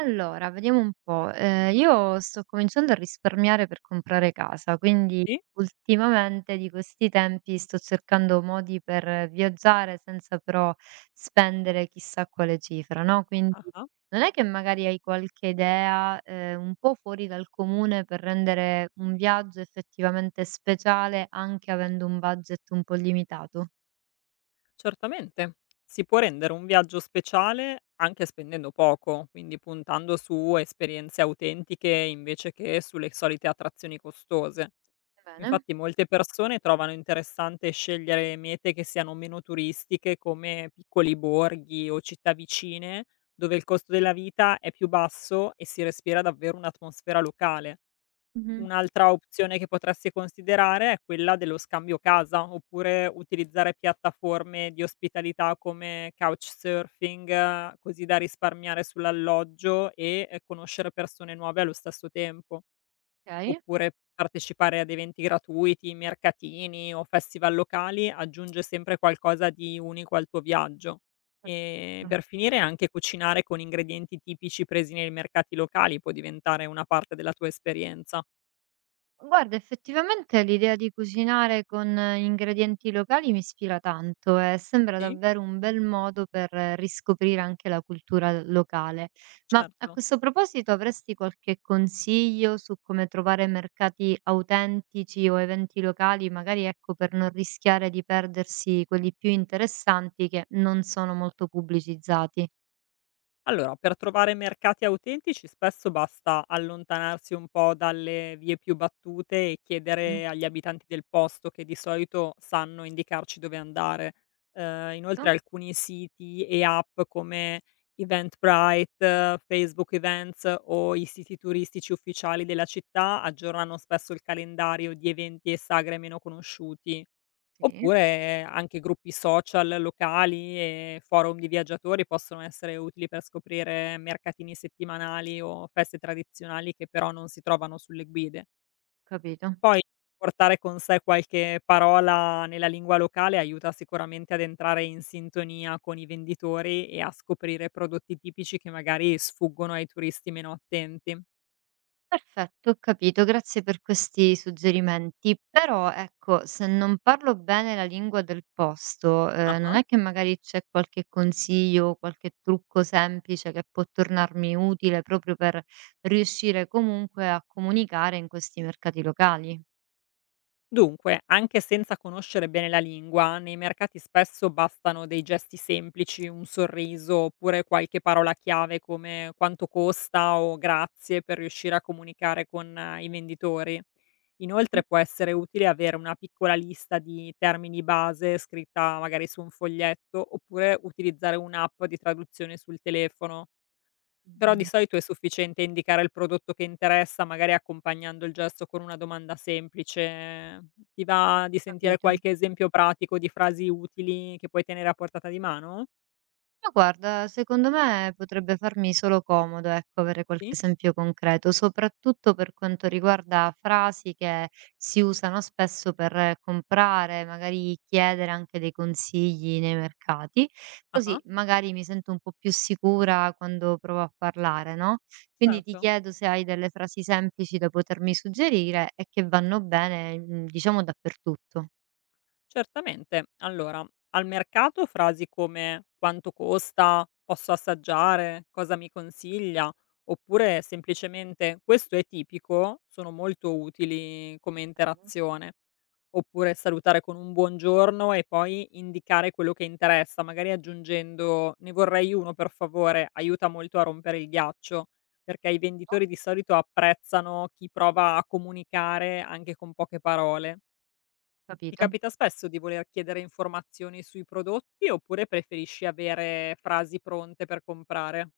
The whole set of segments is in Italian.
Allora, vediamo un po'. Io sto cominciando a risparmiare per comprare casa, quindi Sì, ultimamente di questi tempi sto cercando modi per viaggiare senza però spendere chissà quale cifra, no, quindi ah-ah, non è che magari hai qualche idea, un po' fuori dal comune per rendere un viaggio effettivamente speciale anche avendo un budget un po' limitato? certamente. Si può rendere un viaggio speciale anche spendendo poco, quindi puntando su esperienze autentiche invece che sulle solite attrazioni costose. Bene. Infatti molte persone trovano interessante scegliere mete che siano meno turistiche come piccoli borghi o città vicine, dove il costo della vita è più basso e si respira davvero un'atmosfera locale. Mh-mh. Un'altra opzione che potresti considerare è quella dello scambio casa, oppure utilizzare piattaforme di ospitalità come couchsurfing, così da risparmiare sull'alloggio e conoscere persone nuove allo stesso tempo, Okay. oppure partecipare ad eventi gratuiti, mercatini o festival locali aggiunge sempre qualcosa di unico al tuo viaggio. E Perfetto. per finire anche cucinare con ingredienti tipici presi nei mercati locali può diventare una parte della tua esperienza. Guarda, effettivamente l'idea di cucinare con ingredienti locali mi ispira tanto e sembra Sì? davvero un bel modo per riscoprire anche la cultura locale. Ma a Certo. questo proposito, avresti qualche consiglio su come trovare mercati autentici o eventi locali, magari ecco, per non rischiare di perdersi quelli più interessanti che non sono molto pubblicizzati? Allora, per trovare mercati autentici spesso basta allontanarsi un po' dalle vie più battute e Mm, chiedere agli abitanti del posto che di solito sanno indicarci dove andare. Eh, no? inoltre alcuni siti e app come Eventbrite, Facebook Events o i siti turistici ufficiali della città aggiornano spesso il calendario di eventi e sagre meno conosciuti. Sì, Oppure anche gruppi social locali e forum di viaggiatori possono essere utili per scoprire mercatini settimanali o feste tradizionali che però non si trovano sulle guide. capito. Poi portare con sé qualche parola nella lingua locale aiuta sicuramente ad entrare in sintonia con i venditori e a scoprire prodotti tipici che magari sfuggono ai turisti meno attenti. Perfetto, ho capito, grazie per questi suggerimenti. Però ecco, se non parlo bene la lingua del posto, Ah non ah. è che magari c'è qualche consiglio, qualche trucco semplice che può tornarmi utile proprio per riuscire comunque a comunicare in questi mercati locali? Dunque, anche senza conoscere bene la lingua, nei mercati spesso bastano dei gesti semplici, un sorriso oppure qualche parola chiave come quanto costa o grazie per riuscire a comunicare con i venditori. Inoltre Sì, può essere utile avere una piccola lista di termini base scritta magari su un foglietto oppure utilizzare un'app di traduzione sul telefono. Però di bene, ho solito è sufficiente indicare il prodotto che interessa, magari accompagnando il gesto con una domanda semplice. Ti va di sentire capito. qualche esempio pratico di frasi utili che puoi tenere a portata di mano? Ma guarda, secondo me potrebbe farmi solo comodo, ecco, avere qualche Sì? esempio concreto, soprattutto per quanto riguarda frasi che si usano spesso per comprare, magari chiedere anche dei consigli nei mercati, Ah-ah, così magari mi sento un po' più sicura quando provo a parlare, no? Quindi ti certo. chiedo se hai delle frasi semplici da potermi suggerire e che vanno bene, mm, diciamo, dappertutto. Certamente. Allora, al mercato frasi come quanto costa, posso assaggiare, cosa mi consiglia, oppure semplicemente questo è tipico, sono molto utili come interazione. Oppure salutare con un buongiorno e poi indicare quello che interessa, magari aggiungendo ne vorrei uno per favore, aiuta molto a rompere il ghiaccio, perché i venditori di solito apprezzano chi prova a comunicare anche con poche parole. Ti Capito? capita spesso di voler chiedere informazioni sui prodotti oppure preferisci avere frasi pronte per comprare?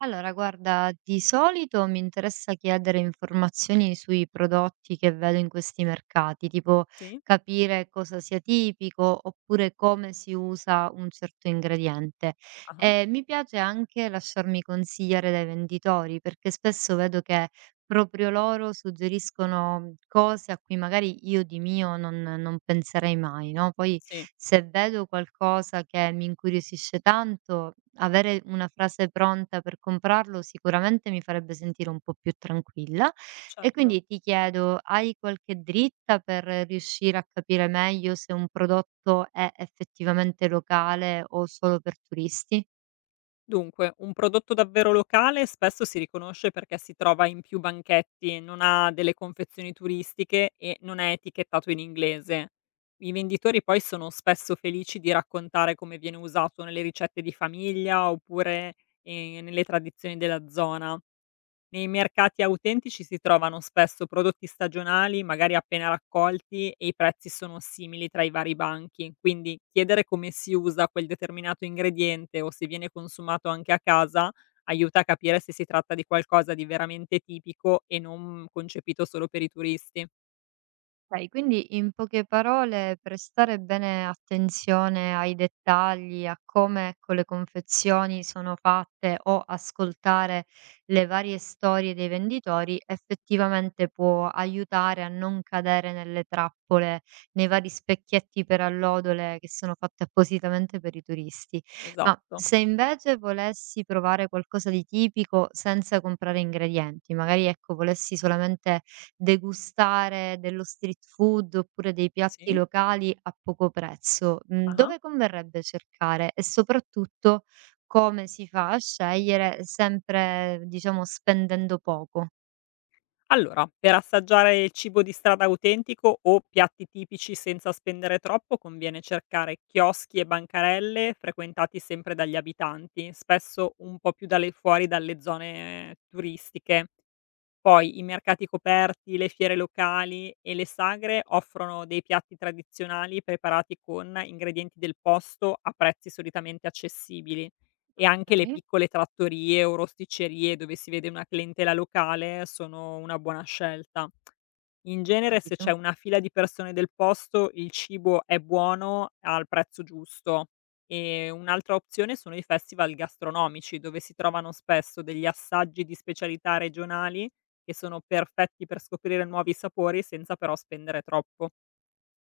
Allora, guarda, di solito mi interessa chiedere informazioni sui prodotti che vedo in questi mercati, tipo Sì? capire cosa sia tipico oppure come si usa un certo ingrediente. Ah-ah. E mi piace anche lasciarmi consigliare dai venditori, perché spesso vedo che proprio loro suggeriscono mhmm, cose a cui magari io di mio non penserei mai, no, poi Sì, se vedo qualcosa che mi incuriosisce tanto, avere una frase pronta per comprarlo sicuramente mi farebbe sentire un po' più tranquilla. E certo. quindi ti chiedo: hai qualche dritta per riuscire a capire meglio se un prodotto è effettivamente locale o solo per turisti? Dunque, un prodotto davvero locale spesso si riconosce perché si trova in più banchetti, non ha delle confezioni turistiche e non è etichettato in inglese. I venditori poi sono spesso felici di raccontare come viene usato nelle ricette di famiglia oppure, nelle tradizioni della zona. Nei mercati autentici si trovano spesso prodotti stagionali, magari appena raccolti, e i prezzi sono simili tra i vari banchi, quindi chiedere come si usa quel determinato ingrediente o se viene consumato anche a casa aiuta a capire se si tratta di qualcosa di veramente tipico e non concepito solo per i turisti. Okay, quindi in poche parole prestare bene attenzione ai dettagli, a come, ecco, le confezioni sono fatte o ascoltare le varie storie dei venditori effettivamente può aiutare a non cadere nelle trappole, nei vari specchietti per allodole che sono fatte appositamente per i turisti. Ma Esatto. se invece volessi provare qualcosa di tipico senza comprare ingredienti, magari, ecco, volessi solamente degustare dello street food oppure dei piatti Sì. locali a poco prezzo, mhmm, Ah-ah. dove converrebbe cercare? E soprattutto come si fa a scegliere sempre, diciamo, spendendo poco? Allora, per assaggiare il cibo di strada autentico o piatti tipici senza spendere troppo, conviene cercare chioschi e bancarelle frequentati sempre dagli abitanti, spesso un po' più fuori dalle zone turistiche. Poi i mercati coperti, le fiere locali e le sagre offrono dei piatti tradizionali preparati con ingredienti del posto a prezzi solitamente accessibili e anche le Okay, piccole trattorie o rosticcerie dove si vede una clientela locale sono una buona scelta. In ho genere se c'è capito. una fila di persone del posto, il cibo è buono al prezzo giusto. E un'altra opzione sono i festival gastronomici, dove si trovano spesso degli assaggi di specialità regionali che sono perfetti per scoprire nuovi sapori senza però spendere troppo.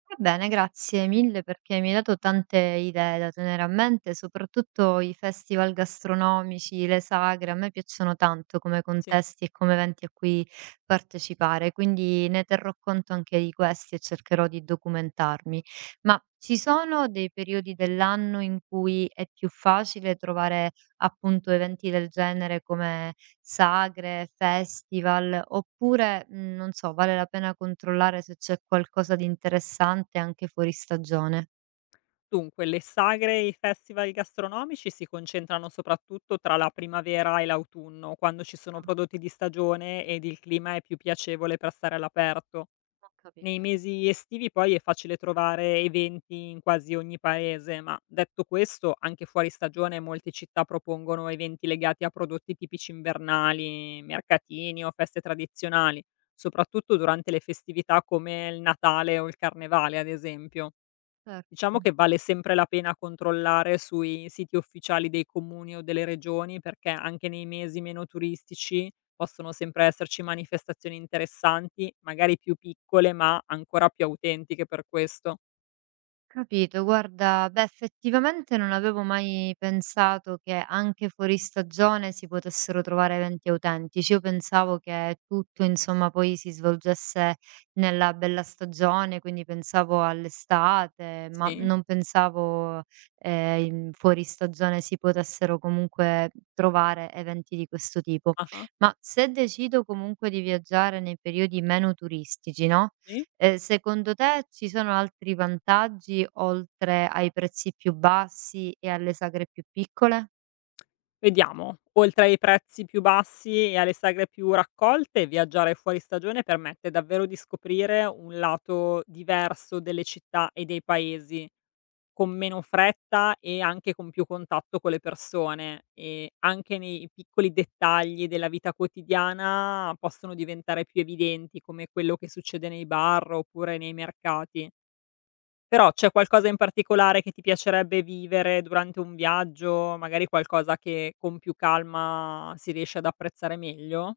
Va bene, grazie mille perché mi hai dato tante idee da tenere a mente, soprattutto i festival gastronomici, le sagre, a me piacciono tanto come Sì. contesti e come eventi a cui partecipare, quindi ne terrò conto anche di questi e cercherò di documentarmi. Ma ci sono dei periodi dell'anno in cui è più facile trovare appunto eventi del genere come sagre, festival, oppure, mhmm, non so, vale la pena controllare se c'è qualcosa di interessante anche fuori stagione? Dunque, le sagre e i festival gastronomici si concentrano soprattutto tra la primavera e l'autunno, quando ci sono Ah, prodotti di stagione ed il clima è più piacevole per stare all'aperto. ho Nei capito. mesi estivi poi è facile trovare eventi in quasi ogni paese, ma detto questo, anche fuori stagione molte città propongono eventi legati a prodotti tipici invernali, mercatini o feste tradizionali, soprattutto durante le festività come il Natale o il Carnevale, ad esempio. Diciamo Certo. che vale sempre la pena controllare sui siti ufficiali dei comuni o delle regioni, perché anche nei mesi meno turistici possono sempre esserci manifestazioni interessanti, magari più piccole, ma ancora più autentiche per questo. Capito, guarda, beh, effettivamente non avevo mai pensato che anche fuori stagione si potessero trovare eventi autentici. Io pensavo che tutto, insomma, poi si svolgesse nella bella stagione, quindi pensavo all'estate, ma Sì, non pensavo fuori stagione si potessero comunque trovare eventi di questo tipo. ah-ah, Ma se decido comunque di viaggiare nei periodi meno turistici, no? sì. Secondo te ci sono altri vantaggi oltre ai prezzi più bassi e alle sagre più piccole? Vediamo, oltre ai prezzi più bassi e alle sagre più raccolte, viaggiare fuori stagione permette davvero di scoprire un lato diverso delle città e dei paesi. Con meno fretta e anche con più contatto con le persone, anche nei piccoli dettagli della vita quotidiana possono diventare più evidenti, come quello che succede nei bar oppure nei mercati. Però c'è qualcosa in particolare che ti piacerebbe vivere durante un viaggio, magari qualcosa che con più calma si riesce ad apprezzare meglio?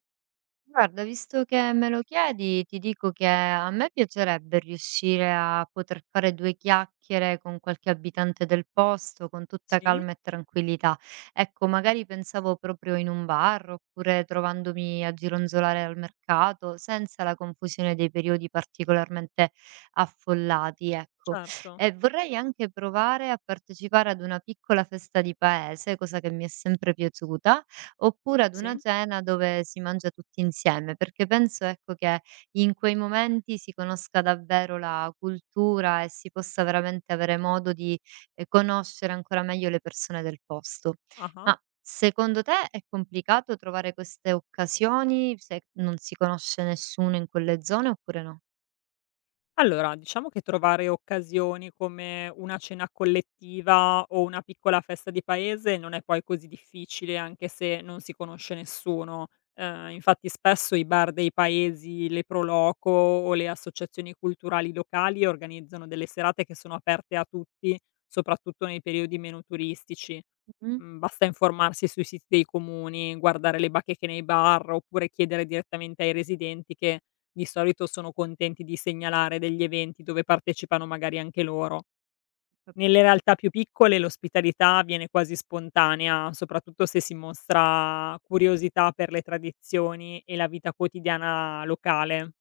Guarda, visto che me lo chiedi, ti dico che a me piacerebbe riuscire a poter fare due chiacchiere con qualche abitante del posto con tutta Sì, calma e tranquillità. Ecco, magari pensavo proprio in un bar oppure trovandomi a gironzolare al mercato, senza la confusione dei periodi particolarmente affollati, ecco. certo. E vorrei anche provare a partecipare ad una piccola festa di paese, cosa che mi è sempre piaciuta. Oppure ad una Sì. cena dove si mangia tutti insieme, perché penso, ecco, che in quei momenti si conosca davvero la cultura e si possa veramente avere modo di, conoscere ancora meglio le persone del posto. Ah-ah. Ma secondo te è complicato trovare queste occasioni se non si conosce nessuno in quelle zone oppure no? Allora, diciamo che trovare occasioni come una cena collettiva o una piccola festa di paese non è poi così difficile, anche se non si conosce nessuno. Infatti spesso i bar dei paesi, le pro loco o le associazioni culturali locali organizzano delle serate che sono aperte a tutti, soprattutto nei periodi meno turistici. Mh-mh. Basta informarsi sui siti dei comuni, guardare le bacheche nei bar oppure chiedere direttamente ai residenti che di solito sono contenti di segnalare degli eventi dove partecipano magari anche loro. Nelle realtà più piccole l'ospitalità viene quasi spontanea, soprattutto se si mostra curiosità per le tradizioni e la vita quotidiana locale.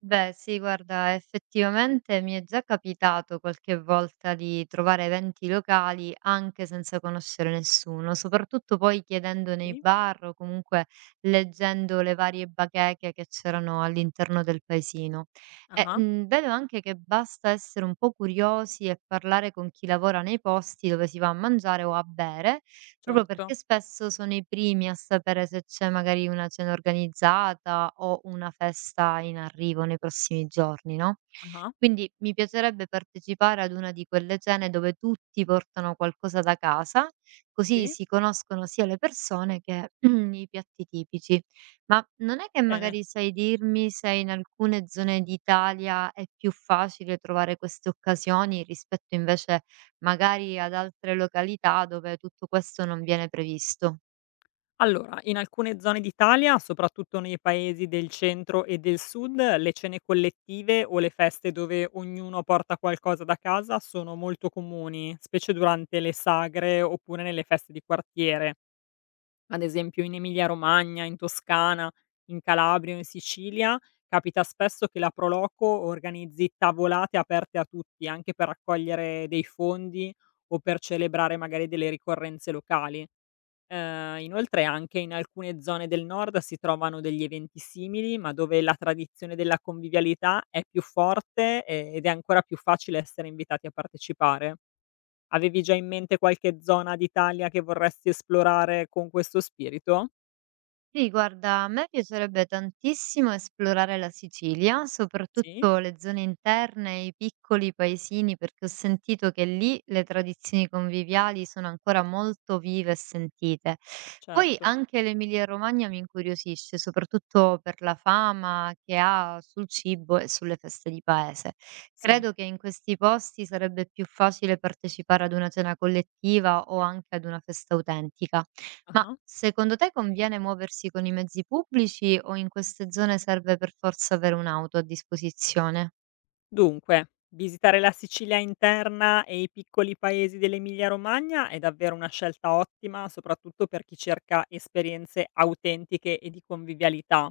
Beh, sì, guarda, effettivamente mi è già capitato qualche volta di trovare eventi locali anche senza conoscere nessuno, soprattutto poi chiedendo nei Sì. bar o comunque leggendo le varie bacheche che c'erano all'interno del paesino. E, Ah-ah, vedo anche che basta essere un po' curiosi e parlare con chi lavora nei posti dove si va a mangiare o a bere, proprio certo. perché spesso sono i primi a sapere se c'è magari una cena organizzata o una festa in arrivo nei prossimi giorni, no? Ah-ah, Quindi mi piacerebbe partecipare ad una di quelle cene dove tutti portano qualcosa da casa, così sì, si conoscono sia le persone che i piatti tipici. Ma non è che bene. magari sai dirmi se in alcune zone d'Italia è più facile trovare queste occasioni rispetto invece magari ad altre località dove tutto questo non viene previsto. Allora, in alcune zone d'Italia, soprattutto nei paesi del centro e del sud, le cene collettive o le feste dove ognuno porta qualcosa da casa sono molto comuni, specie durante le sagre oppure nelle feste di quartiere. Ad esempio in Emilia-Romagna, in Toscana, in Calabria o in Sicilia capita spesso che la Proloco organizzi tavolate aperte a tutti, anche per raccogliere dei fondi o per celebrare magari delle ricorrenze locali. Inoltre anche in alcune zone del nord si trovano degli eventi simili, ma dove la tradizione della convivialità è più forte, ed è ancora più facile essere invitati a partecipare. Avevi già in mente qualche zona d'Italia che vorresti esplorare con questo spirito? Sì, guarda, a me piacerebbe tantissimo esplorare la Sicilia, Sì? soprattutto le zone interne, i piccoli paesini, perché ho sentito che lì le tradizioni conviviali sono ancora molto vive e sentite. Poi Certo. anche l'Emilia-Romagna mi incuriosisce, soprattutto per la fama che ha sul cibo e sulle feste di paese. Sì. Credo che in questi posti sarebbe più facile partecipare ad una cena collettiva o anche ad una festa autentica. Ma Ah-ah. secondo te conviene muoversi con i mezzi pubblici o in queste zone serve per forza avere un'auto a disposizione? Dunque, visitare la Sicilia interna e i piccoli paesi dell'Emilia Romagna è davvero una scelta ottima, soprattutto per chi cerca esperienze autentiche e di convivialità.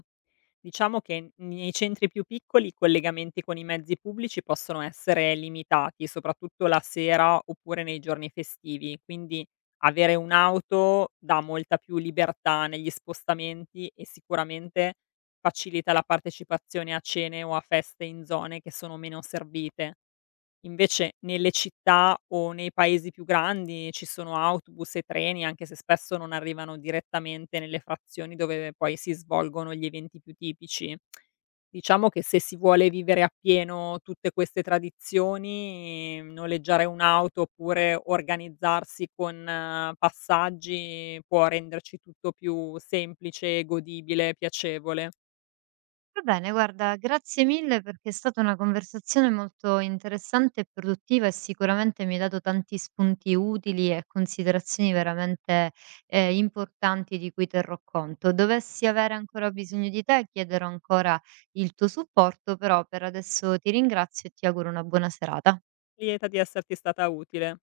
Diciamo che nei centri più piccoli i collegamenti con i mezzi pubblici possono essere limitati, soprattutto la sera oppure nei giorni festivi, quindi avere un'auto dà molta più libertà negli spostamenti e sicuramente facilita la partecipazione a cene o a feste in zone che sono meno servite. Invece nelle città o nei paesi più grandi ci sono autobus e treni, anche se spesso non arrivano direttamente nelle frazioni dove poi si svolgono gli eventi più tipici. Diciamo che se si vuole vivere appieno tutte queste tradizioni, noleggiare un'auto oppure organizzarsi con passaggi può renderci tutto più semplice, godibile, piacevole. Va bene, guarda, grazie mille perché è stata una conversazione molto interessante e produttiva e sicuramente mi hai dato tanti spunti utili e considerazioni veramente importanti di cui terrò conto. Dovessi avere ancora bisogno di te, chiederò ancora il tuo supporto, però per adesso ti ringrazio e ti auguro una buona serata. Lieta di esserti stata utile.